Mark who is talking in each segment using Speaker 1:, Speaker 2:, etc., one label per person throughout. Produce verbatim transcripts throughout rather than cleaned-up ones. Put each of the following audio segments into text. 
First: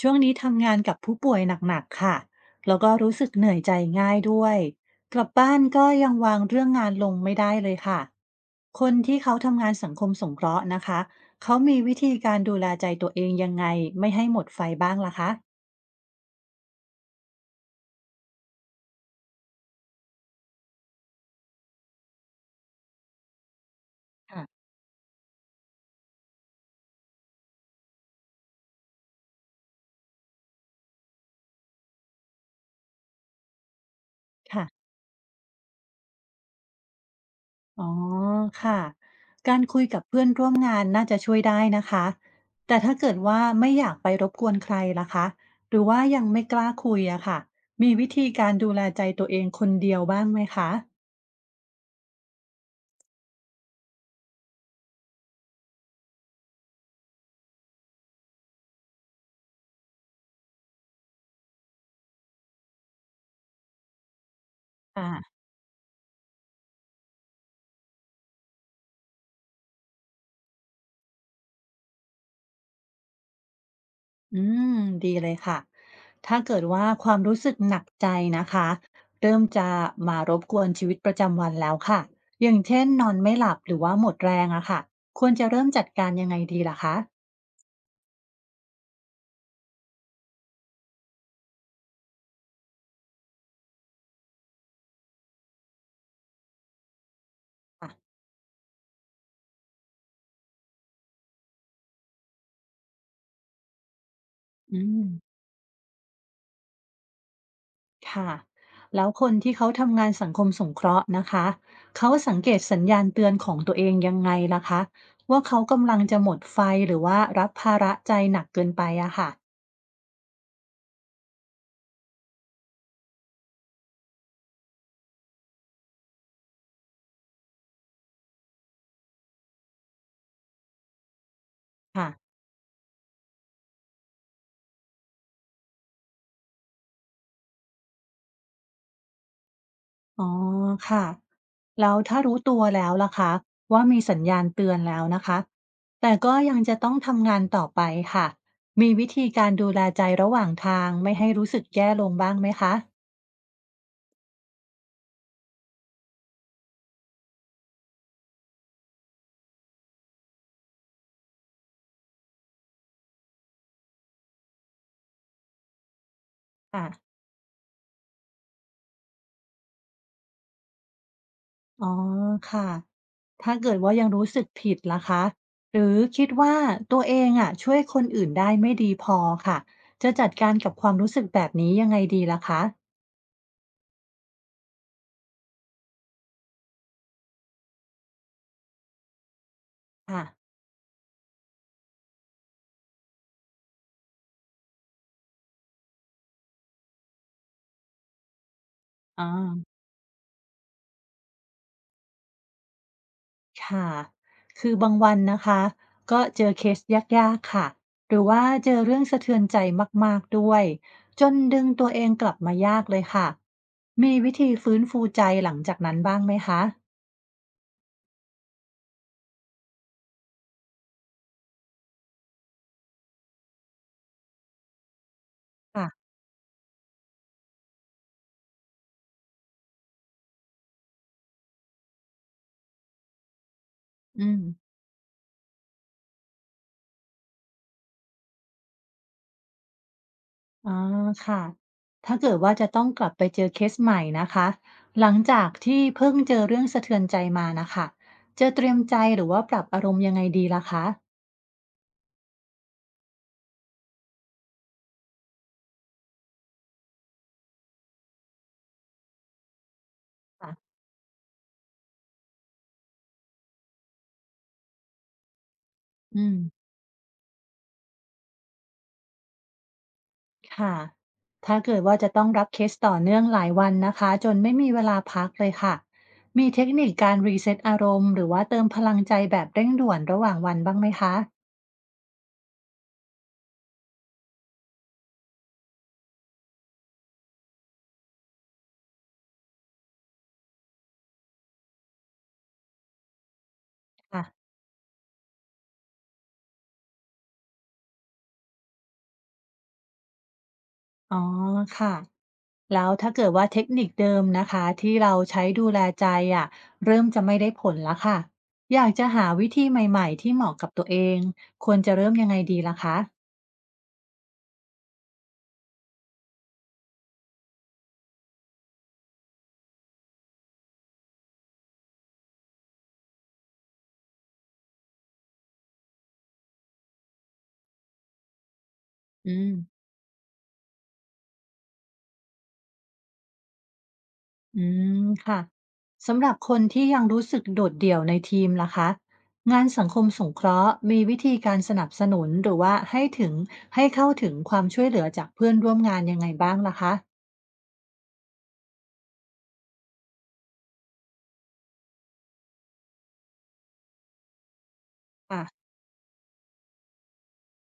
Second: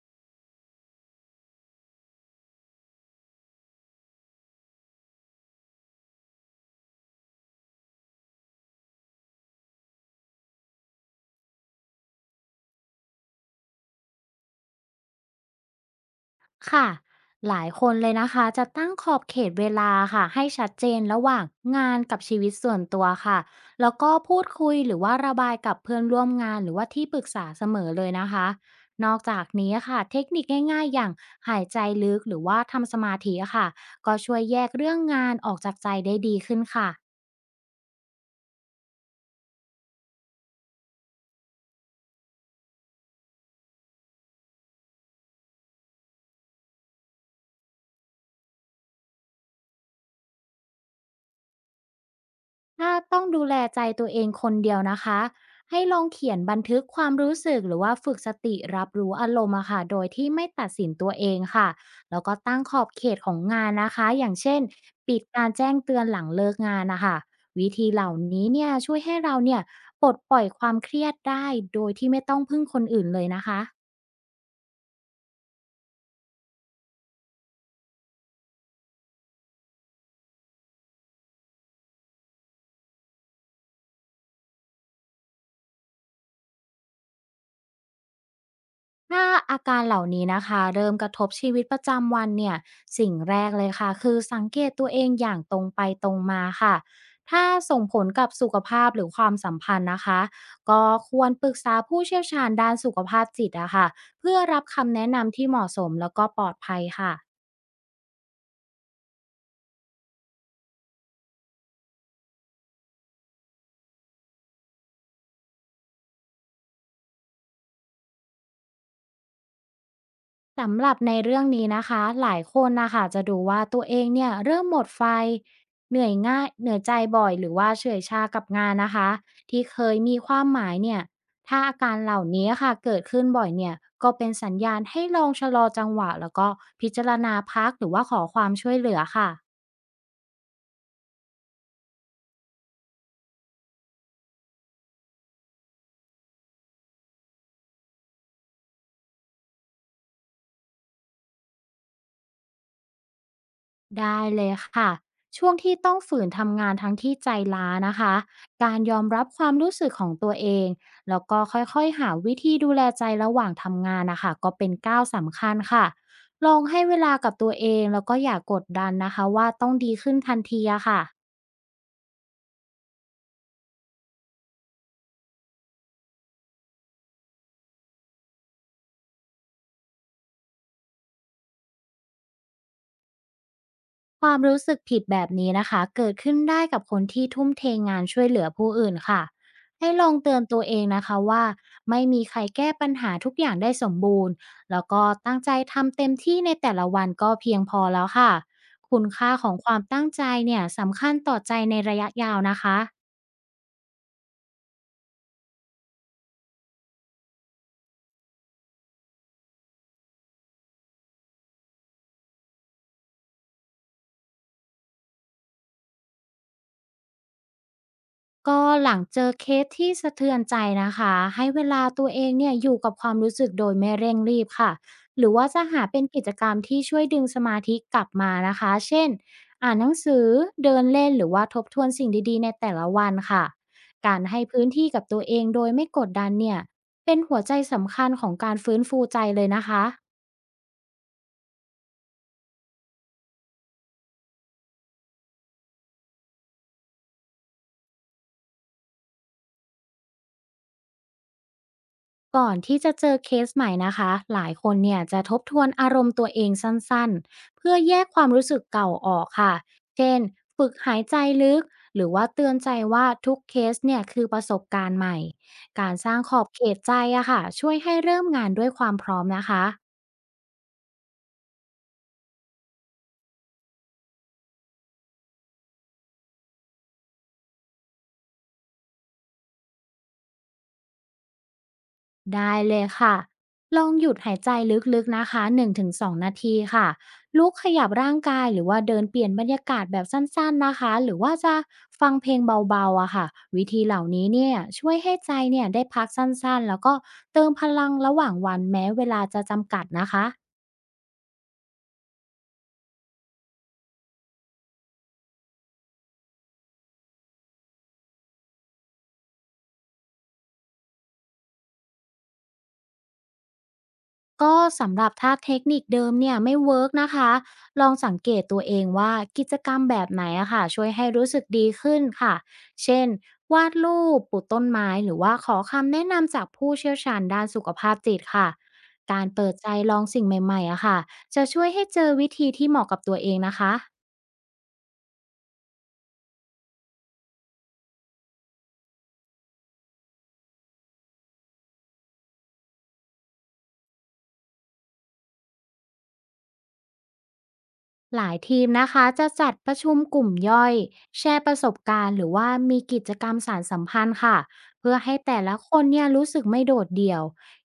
Speaker 1: ช่วงนี้ทำงานกับผู้ป่วยหนักๆค่ะแล้วก็รู้สึกเหนื่อยใจง่ายด้วย กลับบ้านก็ยังวางเรื่องงานลงไม่ได้เลยค่ะ คนที่เขาทำงานสังคมสงเคราะห์นะคะเขามีวิธีการดูแลใจตัวเองยังไงไม่ให้หมดไฟบ้างล่ะคะ
Speaker 2: ค่ะหลายคนเลยนะคะจะตั้งขอบเขตเวลาค่ะให้ชัดเจนระหว่างงานกับชีวิตส่วนตัวค่ะแล้วก็พูด
Speaker 1: ค่ะ
Speaker 2: คุยหรือว่าระบายกับเพื่อนร่วมงานหรือว่าที่ปรึกษาเสมอเลยนะคะนอกจากนี้ค่ะเทคนิคง่ายๆอย่างหายใจลึกหรือว่าทำสมาธิค่ะก็ช่วยแยก
Speaker 1: ค่ะ
Speaker 2: เรื่องงานออกจากใจได้ดีขึ้นค่ะ
Speaker 1: อ๋อค่ะการคุยกับเพื่อนร่วมงานน่าจะช่วยได้นะคะแต่ถ้าเกิดว่าไม่อยากไปรบกวนใครล่ะคะหรือว่ายังไม่กล้าคุยอะค่ะมีวิธีการดูแลใจตัวเองคนเดียวบ้างไหมคะ
Speaker 2: ถ้าต้องดูแลใจตัวเองคนเดียวนะคะให้ลองเขียนบันทึกความรู้สึกหรือว่าฝึกสติรับรู้อารมณ์อะค่ะโดยที่ไม่ตัดสินตัวเองค่ะแล้วก็ตั้งขอบเขตของงานนะคะอย่างเช่นปิด
Speaker 1: ค่ะ
Speaker 2: การแจ้งเตือนหลังเลิกงานนะคะวิธีเหล่านี้เนี่ยช่วยให้เราเนี่ยปลดปล่อยความเครียดได้โดยที่ไม่ต้องพึ่งคนอื่นเลยนะคะ
Speaker 1: อืมดีเลยค่ะถ้าเกิดว่าความรู้สึกหนักใจนะคะเริ่มจะมารบกวนชีวิตประจำวันแล้วค่ะอย่างเช่นนอนไม่หลับหรือว่าหมดแรงอะค่ะควรจะเริ่มจัดการยังไงดีล่ะคะ
Speaker 2: ถ้าอาการเหล่านี้นะคะเริ่มกระทบชีวิตประจำวันเนี่ยสิ่งแรกเลยค่ะคือสังเกตตัวเองอย่างตรงไปตรงมาค่ะถ้าส่ง
Speaker 1: อ่ะ
Speaker 2: ผลกับสุขภาพหรือความสัมพันธ์นะคะก็ควรปรึกษาผู้เชี่ยวชาญด้านสุขภาพจิตอะค่ะเพื่อรับ
Speaker 1: อื
Speaker 2: คำ
Speaker 1: ม
Speaker 2: แนะนำที่เหมาะสมแล้วก็ปลอดภัยค่ะ
Speaker 1: ค่ะแล้วคนที่เขาทำงานสังคมสงเคราะห์นะคะเขาสังเกตสัญญาณเตือนของตัวเองยังไงล่ะคะว่าเขากำลังจะหมดไฟหรือว่ารับภาระใจหนักเกินไปอะค่ะ
Speaker 2: สำหรับในเรื่องนี้นะคะหลายคนนะคะจะดูว่าตัวเองเนี่ยเริ่มหมดไฟเหนื่อยง่ายเหนื่อยใจบ่อยหรือว่าเฉื่อยชากับงานนะคะที่เคยมีความหมายเนี่ยถ้าอาการ
Speaker 1: ค่ะ
Speaker 2: เหล่านี้ค่ะเกิดขึ้นบ่อยเนี่ยก็เป็นสัญญาณให้ลองชะลอจังหวะแล้วก็พิจารณาพักหรือว่าขอความช่วยเหลือค่ะ
Speaker 1: อ๋อค่ะแล้วถ้ารู้ตัวแล้วล่ะคะว่ามีสัญญาณเตือนแล้วนะคะแต่ก็ยังจะต้องทำงานต่อไปค่ะมีวิธีการดูแลใจระหว่างทางไม่ให้รู้สึกแย่ลงบ้างไหมคะ
Speaker 2: ได้เลยค่ะช่วงที่ต้องฝืนทำงานทั้งที่ใจล้านะคะการยอมรับความรู้สึกของตัวเองแล้วก็ค่อยๆหาวิธีดูแลใจระหว่างทำงานนะคะก็เป็นก้าวสำคัญค่ะลองให้
Speaker 1: ค่ะ
Speaker 2: เวลากับตัวเองแล้วก็อย่ากกดดันนะคะว่าต้องดีขึ้นทันทีอะค่ะ
Speaker 1: อ๋อค่ะถ้าเกิดว่ายังรู้สึกผิดล่ะคะหรือคิดว่าตัวเองอะช่วยคนอื่นได้ไม่ดีพอค่ะจะจัดการกับความรู้สึกแบบนี้ยังไงดีล่ะคะ
Speaker 2: ความรู้สึกผิดแบบนี้นะคะเกิดขึ้นได้กับคนที่ทุ่มเทงานช่วยเหลือผู้อื่นค่ะให้ลอง
Speaker 1: ค่ะ
Speaker 2: เตือนตัวเองนะคะว่าไม่มีใครแก้ปัญหาทุกอย่างได้สมบูรณ์แล้วก็ตั้งใจทำเต็มที่ในแต่ละวันก็เพียงพอแล้วค่ะคุณ
Speaker 1: อ
Speaker 2: ค่าของค
Speaker 1: อ
Speaker 2: วามตั้งใจเนี่ยสำคัญต่อใจในระยะยาวนะคะ
Speaker 1: ค่ะ คือบางวันนะคะ ก็เจอเคสยากๆค่ะหรือว่าเจอเรื่องสะเทือนใจมากๆด้วย จนดึงตัวเองกลับมายากเลยค่ะ มีวิธีฟื้นฟูใจหลังจากนั้นบ้างไหมคะ
Speaker 2: ก็หลังเจอเคสที่สะเทือนใจนะคะให้เวลาตัวเองเนี่ยอยู่กับความรู้สึกโดยไม่เร่งรีบค่ะหรือว่าจะหา
Speaker 1: ค่ะ
Speaker 2: เป็นกิจกรรมที่ช่วยดึงสมาธิกลับมานะคะเช่นอ่านหนังสือเดินเล่นหรือว่าทบทวนสิ่งดีๆในแต่ละวันค่ะการ
Speaker 1: อืม
Speaker 2: ให้พื้นที่กับตัวเองโดยไม่กดดันเนี่ยเป็นหัวใจสำคัญของการฟื้นฟูใจเลยนะคะ
Speaker 1: อ๋อค่ะถ้าเกิดว่าจะต้องกลับไปเจอเคสใหม่นะคะ หลังจากที่เพิ่งเจอเรื่องสะเทือนใจมานะคะจะเตรียมใจหรือว่าปรับอารมณ์ยังไงดีล่ะคะ
Speaker 2: ก่อนที่จะเจอเคสใหม่นะคะ หลายคนเนี่ยจะทบทวนอารมณ์ตัวเองสั้นๆ เพื่อแยกความรู้สึกเก่าออกค่ะ เช่น
Speaker 1: ค่ะ
Speaker 2: ฝึกหายใจลึก หรือว่าเตือนใจว่าทุกเคสเนี่ยคือประสบการณ์ใหม่ การสร้าง
Speaker 1: อื
Speaker 2: ข
Speaker 1: ม
Speaker 2: อบเขตใจอะค่ะช่วยให้เริ่มงานด้วยความพร้อมนะคะ
Speaker 1: ค่ะ ถ้าเกิดว่าจะต้องรับเคสต่อเนื่องหลายวันนะคะจนไม่มีเวลาพักเลยค่ะ มีเทคนิคการรีเซ็ตอารมณ์หรือว่าเติมพลังใจแบบเร่งด่วนระหว่างวันบ้างไหมคะ
Speaker 2: ได้เลยค่ะ ลองหยุดหายใจลึกๆนะคะหนึ่งถึงสองนงถึงสองนาทีค่ะ ลุกขยับร่างกายหรือว่าเดินเปลี่ยนบรรยากาศแบบสั้นๆนะคะหรือว่าจะฟังเพลงเบาๆอะค่ะวิธีเหล่านี้
Speaker 1: ค่ะ
Speaker 2: เนี่ยช่วยให้ใจเนี่ยได้พักสั้นๆแล้วก็เติมพลังระหว่างวันแม้เวลาจะจำกัดนะคะ
Speaker 1: อ๋อค่ะแล้วถ้าเกิดว่าเทคนิคเดิมนะคะที่เราใช้ดูแลใจอ่ะเริ่มจะไม่ได้ผลแล้วค่ะ อยากจะหาวิธีใหม่ๆที่เหมาะกับตัวเองควรจะเริ่มยังไงดีล่ะคะ
Speaker 2: ก็สำหรับถ้าเทคนิคเดิมเนี่ยไม่เวิร์กนะคะลองสังเกตตัวเองว่ากิจกรรมแบบไหนอะค่ะช่วยให้รู้สึกดีขึ้นค่ะเช่นวาดรูปปลูกต้นไม้หรือว่าขอคำแนะนำจากผู้เชี่ยวชาญด้านสุขภาพจิตค่ะการ
Speaker 1: อื
Speaker 2: เปิ
Speaker 1: ม
Speaker 2: ดใจลองสิ่งใหม่ๆอะค่ะจะช่วยให้เจอวิธีที่เหมาะกับตัวเองนะคะ
Speaker 1: อืมค่ะสำหรับคนที่ยังรู้สึกโดดเดี่ยวในทีมล่ะคะงานสังคมสงเคราะห์มีวิธีการสนับสนุนหรือว่าให้ถึงให้เข้าถึงความช่วยเหลือจากเพื่อนร่วมงานยังไงบ้างล่ะคะ
Speaker 2: หลายทีมนะคะจะจัดประชุมกลุ่มย่อยแชร์ประสบการณ์หรือว่ามีกิจกรรมสารสัมพันธ์ค่ะเพื่อให้แต่ละ
Speaker 1: ค่ะ
Speaker 2: คนเนี่ยรู้สึกไม่โดดเดี่ยว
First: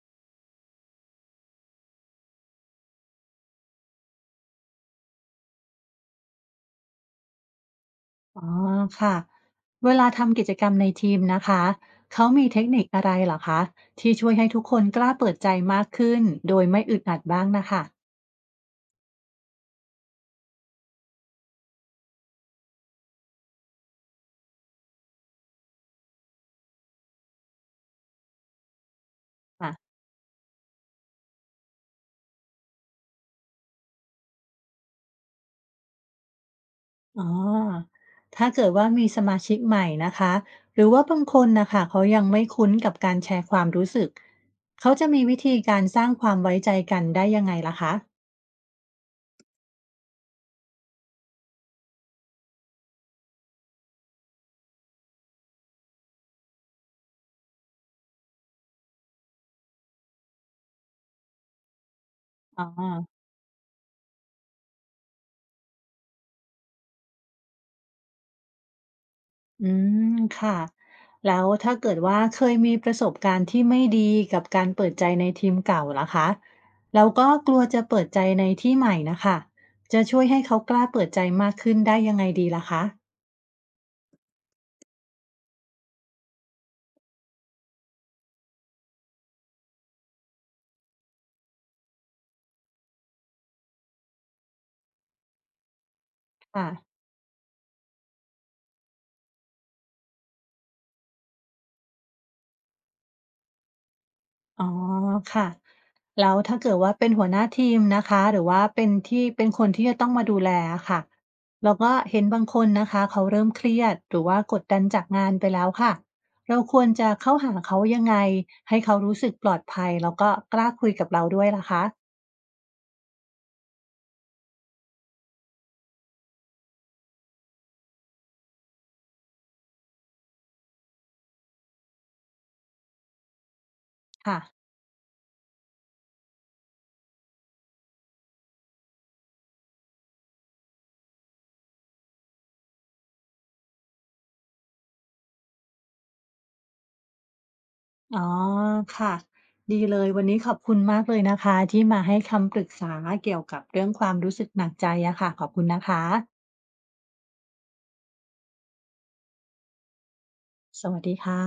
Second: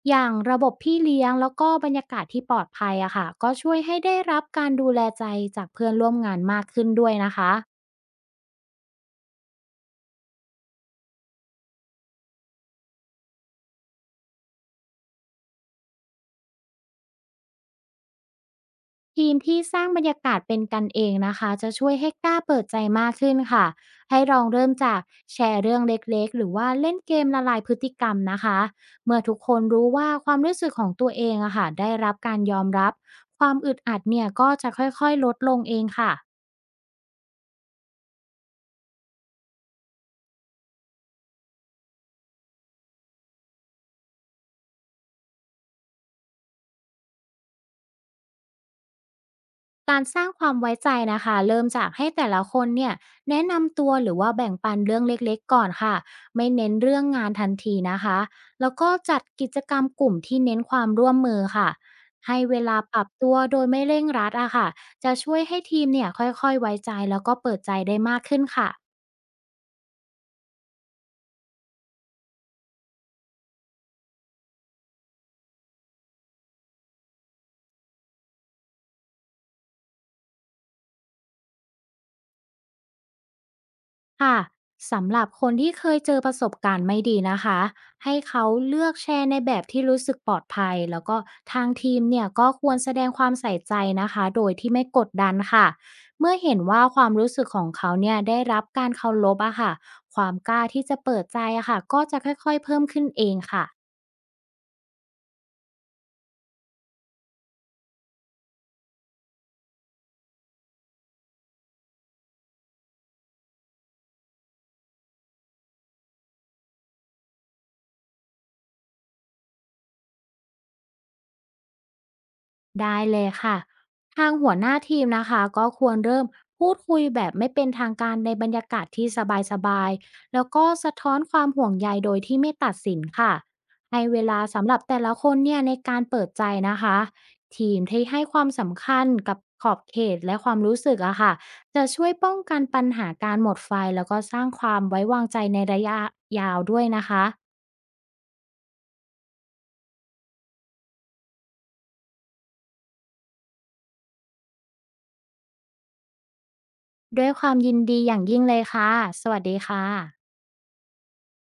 Speaker 2: อย่างระบบพี่เลี้ยงแล้วก็บรรยากาศที่ปลอดภัยอะค่ะก็ช่วยให้ได้รับการดูแลใจจากเพื่อนร่วมงานมากขึ้นด้วยนะคะ
Speaker 1: อ๋อค่ะเวลาทำกิจกรรมในทีมนะคะเขามีเทคนิคอะไรเหรอคะที่ช่วยให้ทุกคนกล้าเปิดใจมากขึ้นโดยไม่อึดอัดบ้างนะคะ
Speaker 2: ทีมที่สร้างบรรยากาศเป็นกันเองนะคะจะช่วยให้กล้าเปิดใจมากขึ้นค่ะให้ลองเริ่มจากแชร์เรื่องเล็กๆหรือว่าเล่นเกมละลายพฤติกรรมนะคะเมื่อทุกคนรู้
Speaker 1: ค่ะ
Speaker 2: ว่าความรู้สึกของตัวเองอะค่ะได้รับการยอมรับความอึดอัดเนี่ยก็จะค่อยๆลดลงเองค่ะ
Speaker 1: อ๋อถ้าเกิดว่ามีสมาชิกใหม่นะคะ หรือว่าบางคนนะคะ เขายังไม่คุ้นกับการแชร์ความรู้สึก เขาจะมีวิธีการสร้างความไว้ใจกันได้ยังไงล่ะคะ
Speaker 2: การสร้างความไว้ใจนะคะเริ่มจากให้แต่ละคนเนี่ยแนะนำตัวหรือว่าแบ่งปันเรื่องเล็กๆก่อนค่ะไม่เน้นเรื่องงานทันทีนะคะแล้วก็จัดกิจกรรมกลุ่มที่เน้นความร่วมมือค่ะให้เว
Speaker 1: อ๋
Speaker 2: ลาปรับ
Speaker 1: อ
Speaker 2: ตัวโดยไม่เร่งรัดอะค่ะจะช่วยให้ทีมเนี่ยค่อยๆไว้ใจแล้วก็เปิดใจได้มากขึ้นค่ะ
Speaker 1: อืมค่ะแล้วถ้าเกิดว่าเคยมีประสบการณ์ที่ไม่ดีกับการเปิดใจในทีมเก่าล่ะคะแล้วก็กลัวจะเปิดใจในที่ใหม่นะคะจะช่วยให้เขากล้าเปิดใจมากขึ้นได้ยังไงดีล่ะคะ
Speaker 2: ค่ะสำหรับคนที่เคยเจอประสบการณ์ไม่ดีนะคะให้เขาเลือกแชร์ในแบบที่รู้สึกปลอดภัยแล้วก็ทางทีมเนี่ยก็ควรแสดงความใส่ใจนะคะโดยที่ไม่กดดันค่ะเมื่อเห็น
Speaker 1: ค่ะ
Speaker 2: ว่าความรู้สึกของเขาเนี่ยได้รับการเคารพอะค่ะความกล้าที่จะเปิดใจอะค่ะก็จะค่อยๆเพิ่มขึ้นเองค่ะ
Speaker 1: อ๋อค่ะแล้วถ้าเกิดว่าเป็นหัวหน้าทีมนะคะหรือว่าเป็นที่เป็นคนที่จะต้องมาดูแลค่ะแล้วก็เห็นบางคนนะคะเขาเริ่มเครียดหรือว่ากดดันจากงานไปแล้วค่ะเราควรจะเข้าหาเขายังไงให้เขารู้สึกปลอดภัยแล้วก็กล้าคุยกับเราด้วยล่ะคะ
Speaker 2: ได้เลยค่ะทางหัวหน้าทีมนะคะก็ควรเริ่มพูดคุยแบบไม่เป็นทางการในบรรยากาศที่สบายๆแล้วก็สะท้อนความห่วงใยโดยที่ไม่ตัดสินค่ะให้เว
Speaker 1: ค่ะ
Speaker 2: ลาสำหรับแต่ละคนเนี่ยในการเปิดใจนะคะทีมที่ให้ความสำคัญกับขอบเขตและความรู้สึกอะค่ะจะช่วยป้องกันปัญหาการหมดไฟแล้วก็สร้างความไว้วางใจในระยะยาวด้วยนะคะ
Speaker 1: อ๋อค่ะดีเลยวันนี้ขอบคุณมากเลยนะคะที่มาให้คำปรึกษาเกี่ยวกับเรื่องความรู้สึกหนักใจอะค่ะขอบคุณนะคะ
Speaker 2: ด้วยความยินดีอย่างยิ่งเลยค่ะสวัสดีค่ะ
Speaker 1: สวัสดีค่ะ